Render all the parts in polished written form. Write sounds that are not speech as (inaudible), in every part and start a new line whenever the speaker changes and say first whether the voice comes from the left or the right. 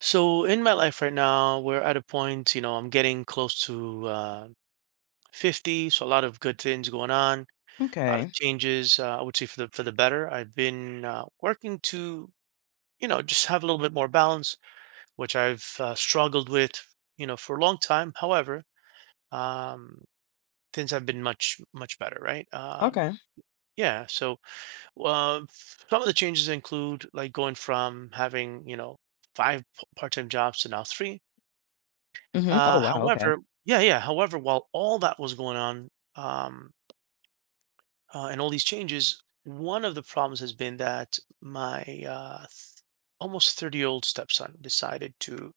right: So in my life right now, we're at a point, you know, I'm getting close to 50, so a lot of good things going on, a lot
left: Okay.
right: of changes. I would say for the better. I've been working to, you know, just have a little bit more balance, which I've struggled with, you know, for a long time. However, um, things have been much better, right? Um,
left: Okay.
right: yeah, so uh, some of the changes include like going from having, you know, part-time jobs to now three.
left: Mhm. Oh,
right: Uh,
left: wow, okay.
right: however yeah, however, while all that was going on, and all these changes, one of the problems has been that uh, th- almost 30-year-old stepson decided to,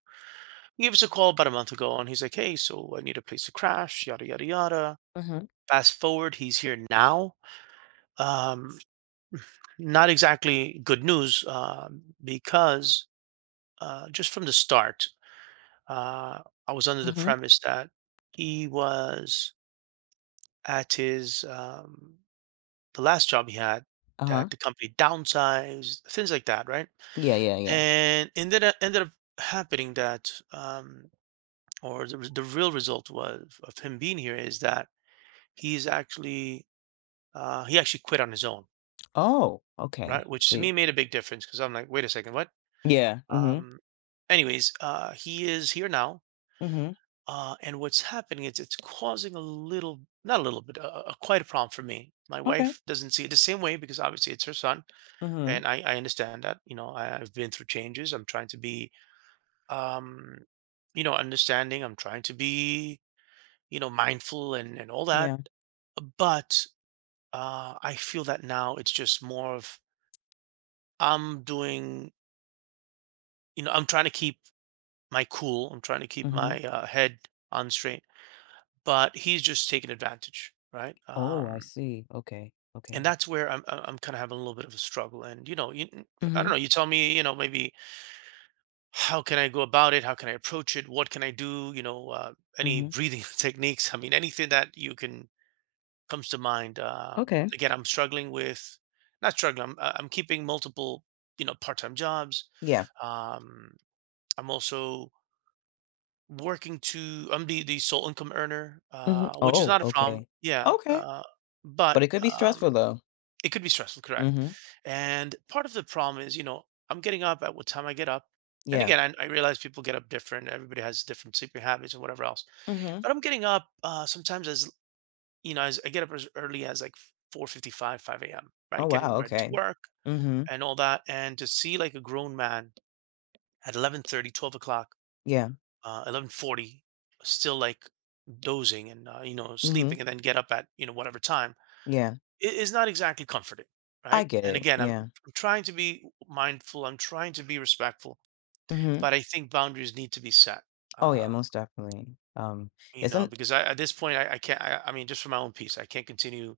right: he gave us a call about a month ago, and he's like, "Hey, so I need a place to crash, yada yada yada."
left: Mhm.
right: Fast forward, he's here now. Um, Not exactly good news, because just from the start, uh, I was under the
left: Mhm.
right: premise that he was at his the last job he had,
left: Uh-huh.
right: that the company downsized, things like that, right?
left: Yeah, yeah, yeah.
right: And ended up happening that, or the real result was of him being here is that he's actually he actually quit on his own,
left: Oh, okay.
right: right?
left: I
right: Which to
left: see.
right: me made a big difference because I'm like, wait a second, what?
left: Yeah. Mhm.
right: Um, anyways, he is here now.
left: Mhm.
right: And what's happening is it's causing not a little bit, quite a problem for me. My
left: Okay.
right: wife doesn't see it the same way because obviously it's her son,
left: Mhm.
right: and I understand that, you know, I've been through changes. I'm trying to be um you know, understanding. I'm trying to be, you know, mindful and all that,
left: Yeah.
right: but I feel that now it's just more of, I'm doing, you know, I'm trying to keep my cool. I'm trying to keep
left: Mhm.
right: my head on straight, but he's just taking advantage, right?
left: Oh, I see. Okay.
right: And
left: Okay.
right: that's where I'm kind of having a little bit of a struggle. And, you know, I don't
left: Mhm.
right: know, you tell me. You know, maybe how can I go about it? How can I approach it? What can I do? You know, any
left: Mhm.
right: breathing (laughs) techniques? I mean, anything that you can comes to mind.
left: Okay.
right: Again, I'm struggling with, not struggling, I'm keeping multiple, you know, part-time jobs.
left: Yeah.
right: Um, I'm also working to. I'm the sole income earner,
left: Mhm.
right: which is
left: Oh,
right: not a problem.
left: okay.
right: Yeah,
left: Okay.
right: but
left: But it could be stressful though.
right: it could be stressful, correct.
left: Mhm.
right: And part of the problem is, you know, I'm getting up at what time I get up. And
left: Yeah.
right: again, I realize people get up different. Everybody has different sleeping habits and whatever else.
left: Mhm.
right: But I'm getting up, sometimes as, you know, as I get up as early as like 4:55, 5 a.m.
left: Oh,
right: Right,
left: wow,
right: getting ready to
left: okay.
right: work
left: Mhm.
right: and all that. And to see like a grown man at 11:30, 12 o'clock,
left: Yeah.
right: 11:40, still like dozing and, you know,
left: Mhm.
right: sleeping, and then get up at, you know, whatever time.
left: Yeah.
right: Is not exactly comforting,
left: I
right: right?
left: get
right: And
left: it.
right: again,
left: Yeah.
right: I'm trying to be mindful. I'm trying to be respectful,
left: Mhm.
right: but I think boundaries need to be set.
left: Oh, yeah,
right: Um,
left: most definitely.
right: you
left: It's
right: know,
left: an
right: because I, at this point, I can't. I mean, just for my own peace, I can't continue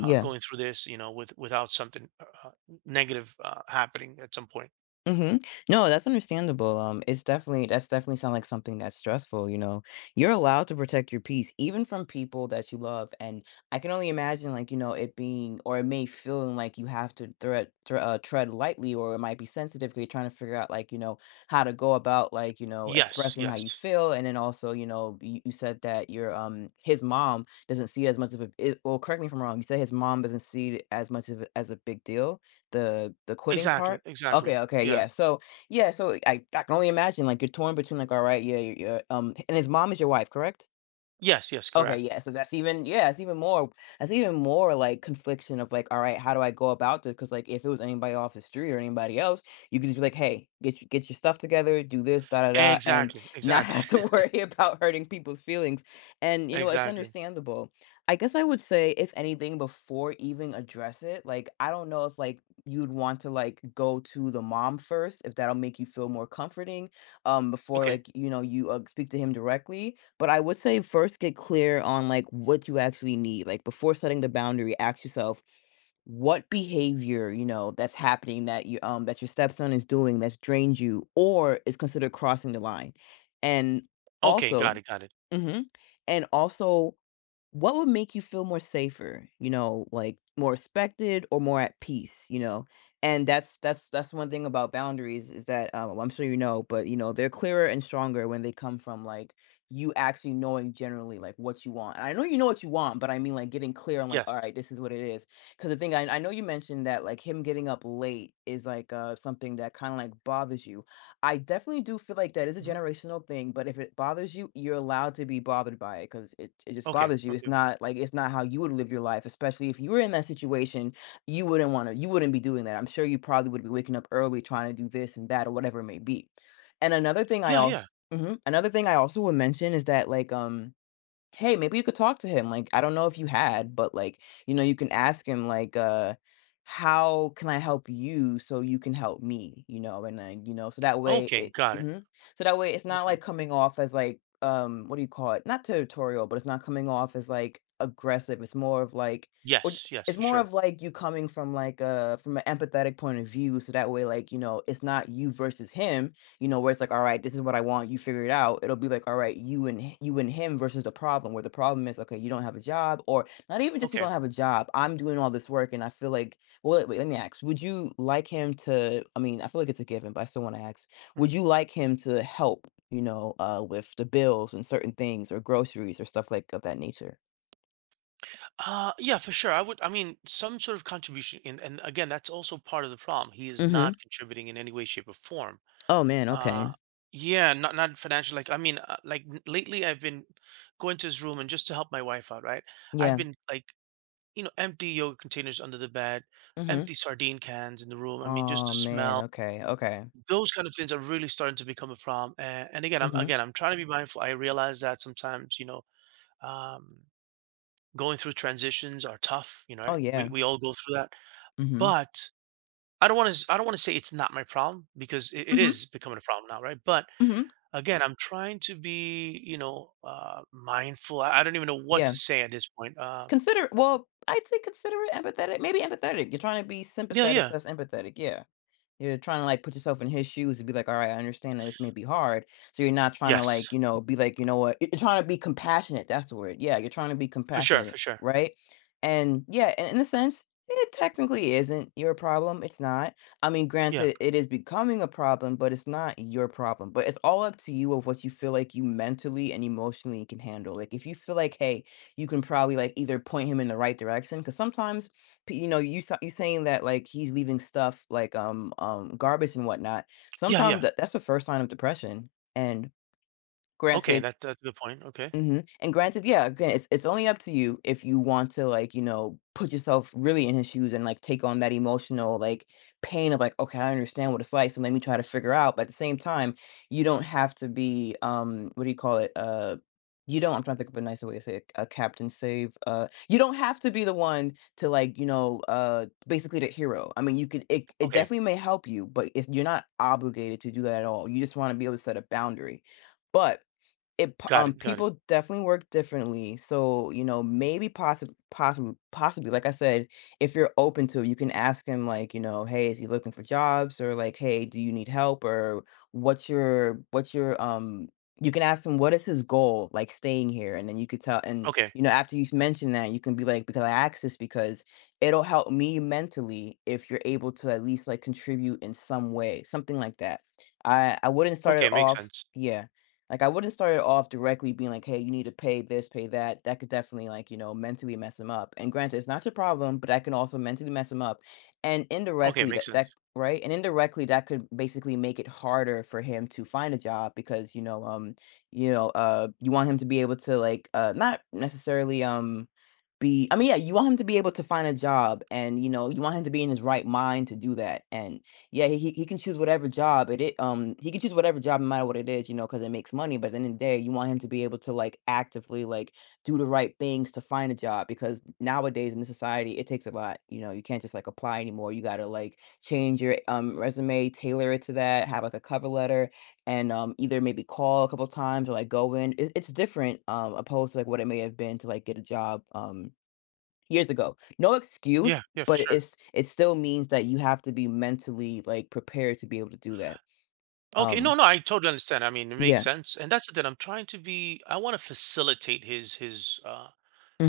right: going through this, you know, without something negative happening at some point.
left: Mhm. No, that's understandable. It's definitely that's definitely sound like something that's stressful, you know. You're allowed to protect your peace even from people that you love. And I can only imagine like, you know, it being or it may feeling like you have to tread lightly, or it might be sensitive because you're trying to figure out like, you know, how to go about like, you know,
right: Yes,
left: expressing how you
right: yes,
left: feel. And then also, you know, you said that your his mom doesn't see it as much of a it, well, correct me if I'm wrong. You said his mom doesn't see it as much of a, as a big deal, the quitting
right: exactly,
left: part. Okay,
right: exactly.
left: okay,
right: Yeah,
left: yeah. So, yeah, so I can only imagine, like, you're torn between, like, all right, yeah, you're and his mom is your wife, correct?
right: yes, yes,
left: Okay,
right: correct.
left: yeah, so that's even yeah, it's even more that's even more, like, confliction of, like, "Alright, how do I go about this?" Because like, if it was anybody off the street or anybody else, you could just be like, "Hey, get your stuff together, do this, da, da, da," and
right: Exactly,
left: not (laughs)
right: exactly,
left: have to worry about hurting people's feelings, and,
right: (laughs)
left: you know, it's
right: exactly.
left: understandable. I guess I would say, if anything, before even address it, like, I don't know if, like, you'd want to, like, go to the mom first, if that'll make you feel more comforting, before,
right: Okay,
left: like, you know, speak to him directly. But I would say first get clear on like what you actually need. Like before setting the boundary, ask yourself what behavior, you know, that's happening that you that your stepson is doing that's drained you or is considered crossing the line. And
right: okay,
left: also,
right: got it, got it.
left: mhm, and also what would make you feel more safer, you know, like more respected or more at peace, you know. And that's one thing about boundaries is that I'm sure you know, but you know they're clearer and stronger when they come from like you actually knowing generally like what you want. And I know you know what you want, but I mean like getting clear on like all
right: Yes.
left: right, this is what it is. Because the thing, I know you mentioned that like him getting up late is like something that kind of like bothers you. I definitely do feel like that is a
right: hmm
left: generational thing, but if it bothers you, you're allowed to be bothered by it because it just
right: Okay,
left: bothers you. It's
right: okay.
left: not like it's not how you would live your life, especially if you were in that situation, you wouldn't want to, you wouldn't be doing that. I'm sure you probably would be waking up early trying to do this and that or whatever it may be. And another thing I
right: Yeah,
left: also,
right: yeah.
left: mhm, another thing I also would mention is that like, hey, maybe you could talk to him, like, I don't know if you had, but, like, you know, you can ask him, like, "How can I help you so you can help me?" You know, and then, you know, so that way
right: Okay,
left: it
right: got it.
left: mhm. So that way it's not,
right: Okay.
left: like, coming off as, like, what do you call it? Not territorial, but it's not coming off as, like, aggressive, it's more of, like or t
right: Yes, yes,
left: it's
right: for
left: more
right: sure.
left: of, like, you coming from, like, a from an empathetic point of view, so that way, like, you know, it's not you versus him, you know, where it's like, "All right, this is what I want, you figure it out." It'll be like, "All right, you and h you and him versus the problem," where the problem is, "Okay, you don't have a job," or not even just you
right: Okay.
left: don't have a job, I'm doing all this work and I feel like well, wait, let me ask, would you like him to I mean, I feel like it's a given, but I still wanna ask,
right: Mhm.
left: would you like him to help, you know, with the bills and certain things or groceries or stuff like of that nature?
right: Yeah, for sure, I would. I mean, some sort of contribution. And again, that's also part of the problem. He is
left: Mhm.
right: not contributing in any way, shape, or form.
left: Oh, man,
right: Uh,
left: okay.
right: yeah, not financial. Like, I mean, lately, I've been going to his room and just to help my wife out, right? I've
left: Yeah.
right: been like, you know, empty yogurt containers under the bed,
left: Mhm.
right: empty sardine cans in the room. I mean, just
left: Aw,
right: the
left: man,
right: smell.
left: okay, okay.
right: Those kind of things are really starting to become a problem. And
left: Mhm.
right: again, I'm trying to be mindful. I realize that sometimes, you know. Um, Going through transitions are tough, you know,
left: Oh,
right: right?
left: yeah.
right: We all go through that.
left: Mhm.
right: But I don't want to say it's not my problem, because it
left: Mhm.
right: is becoming a problem now, right? But
left: Mhm.
right: again, I'm trying to be, you know, mindful. I don't even know what
left: Yeah.
right: to say at this point.
left: Consider well, I'd say considerate, empathetic, maybe empathetic. You're trying to be
right: Yeah,
left: sympathetic,
right: yeah.
left: so that's empathetic, yeah. You're trying to, like, put yourself in his shoes and be like, "All right, I understand that this may be hard." So you're not trying to, like,
right: Yes.
left: you know, be like, "You know what?" You're trying to be compassionate, that's the word. Yeah, you're trying to be
right: For sure,
left: compassionate,
right: for sure.
left: right? And, yeah, and in a sense, it technically isn't your problem, it's not. I mean,
right: Yeah.
left: granted, it is becoming a problem, but it's not your problem, but it's all up to you of what you feel like you mentally and emotionally can handle. Like, if you feel like, hey, you can probably, like, either point him in the right direction, because sometimes you know you saying that like he's leaving stuff like garbage and whatnot,
right: Yeah,
left: sometimes
right: yeah.
left: that's the first sign of depression, and
right: Okay,
left: granted
right: that that's a good point. Okay.
left: mhm, and granted yeah, again, it's only up to you if you want to, like, you know, put yourself really in his shoes and, like, take on that emotional, like, pain of, like, "Okay, I understand what it's like, so let me try to figure out." But at the same time, you don't have to be, what do you call it? You don't I'm trying to think of a nicer way to say it, a captain save, you don't have to be the one to, like, you know, basically the hero. I mean, you could it it
right: Okay.
left: definitely may help you, but it's you're not obligated to do that at all. You just wanna be able to set a boundary. But it p
right: Got it. Got it.
left: people definitely work differently, so, you know, maybe possibly, like I said, if you're open to it, you can ask him, like, you know, "Hey, is he looking for jobs?" Or like, "Hey, do you need help?" Or, what's your, you can ask him, "What is his goal, like, staying here?" And then you could tell and,
right: Okay.
left: you know, after you mention that, you can be like, "Because I asked this because it'll help me mentally if you're able to at least, like, contribute in some way," something like that. I wouldn't start
right: Okay,
left: it
right: makes
left: off
right: sense.
left: yeah. Like I wouldn't start it off directly being like, hey, you need to pay this, pay that. That could definitely like, you know, mentally mess him up. And granted, it's not your problem, but that can also mentally mess him up. And
right: Okay,
left: indirectly
right: makes
left: that
right: sense.
left: right? And indirectly that could basically make it harder for him to find a job because, you know, you know, you want him to be able to like not necessarily be I mean, yeah, you want him to be able to find a job and you know, you want him to be in his right mind to do that. And yeah, he can choose whatever job it it he can choose whatever job no matter what it is, you know because it makes money, but at the end of the day, you want him to be able to like actively like do the right things to find a job, because nowadays in this society it takes a lot. You know, you can't just like apply anymore. You gotta like change your resume, tailor it to that, have like a cover letter, and either maybe call a couple times or like go in. It's different opposed to like what it may have been to like get a job. Years ago. No excuse,
right: Yeah, yeah, for
left: but
right: sure.
left: it's it still means that you have to be mentally like prepared to be able to do that.
right: Okay, no,
left: Um,
right: no, I totally understand. I mean, it makes
left: yeah.
right: sense, and that's the thing. I'm trying to be. I want to facilitate his,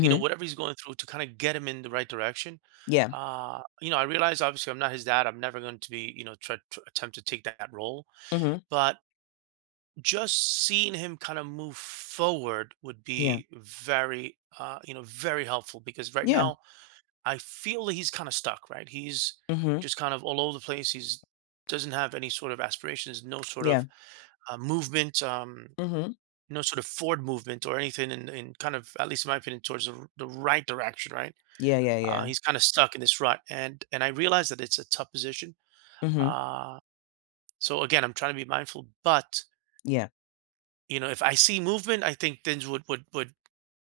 right: you know, whatever he's going through to kind of get him in the right direction.
left: Yeah.
right: You know, I realize obviously I'm not his dad. I'm never going to be, you know, try to attempt to take that role,
left: Mhm.
right: but just seeing him kind of move forward would
left: Yeah.
right: be very, you know, very helpful, because right
left: Yeah.
right: now I feel that he's kind of stuck. Right, he's
left: Mhm.
right: just kind of all over the place. He's, doesn't have any sort of aspirations, no sort
left: Yeah.
right: of movement,
left: Mhm.
right: you, sort of forward movement or anything in kind of, at least in my opinion, towards the right direction, right?
left: Yeah, yeah, yeah.
right: He's kind of stuck in this rut. And I realize that it's a tough position.
left: Mhm.
right: Uh, so again, I'm trying to be mindful, but,
left: Yeah.
right: you know, if I see movement, I think things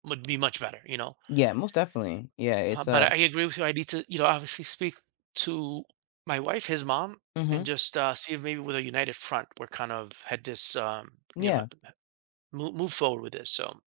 right: would be much better, you know?
left: Yeah, most definitely. Yeah,
right: Uh,
left: it's
right: but I
left: a
right: I agree with you. I need to, you know, obviously speak to my wife, his mom,
left: mhm.
right: and just see if maybe with a united front, we're kind of had this, you know,
left: Yeah.
right: move forward with this. So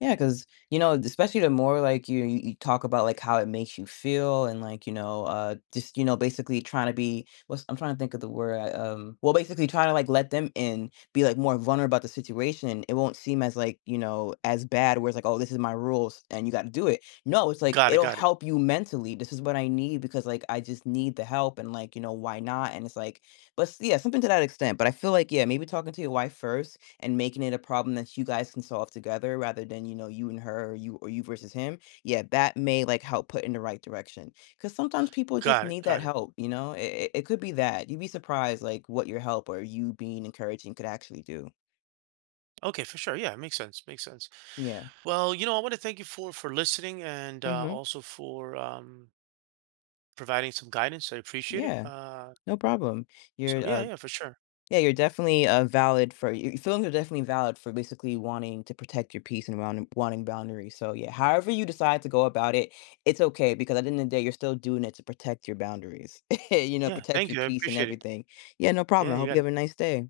left: Yeah, because you know, especially the more, like, you talk about, like, how it makes you feel and, like, you know, just, you know, basically trying to be what's I'm trying to think of the word, well, basically trying to, like, let them in, be, like, more vulnerable about the situation, it won't seem as, like, you know, as bad where it's like, "Oh, this is my rules, and you gotta do it." No, it's like,
right: got it,
left: it'll
right: got it.
left: help you mentally, "This is what I need because, like, I just need the help," and, like, you know, "Why not?" And it's like but s yeah, something to that extent, but I feel like, yeah, maybe talking to your wife first and making it a problem that you guys can solve together rather than, you know, you and her or you versus him, yeah, that may like help put in the right direction. Cause sometimes people just
right: Got it.
left: need that
right: Got it.
left: help, you know? It could be that. You'd be surprised like what your help or you being encouraging could actually do.
right: Okay, for sure. Yeah, makes sense. Makes sense.
left: Yeah.
right: Well, you know, I want to thank you for listening and
left: Mm-hmm.
right: also for, providing some guidance. I appreciate it.
left: Yeah. No problem.
right: So
left: Your
right: yeah, yeah, for sure.
left: yeah, you're definitely valid for your feelings are definitely valid for basically wanting to protect your peace and wanting boundaries. So yeah, however you decide to go about it, it's okay because at the end of the day, you're still doing it to protect your boundaries. (laughs) You know,
right: Yeah,
left: protect
right: thank
left: your
right: you. I
left: peace and
right: appreciate it.
left: everything. Yeah, no problem.
right: Yeah,
left: I
right: you
left: hope you
right: got
left: have
right: it.
left: a nice day.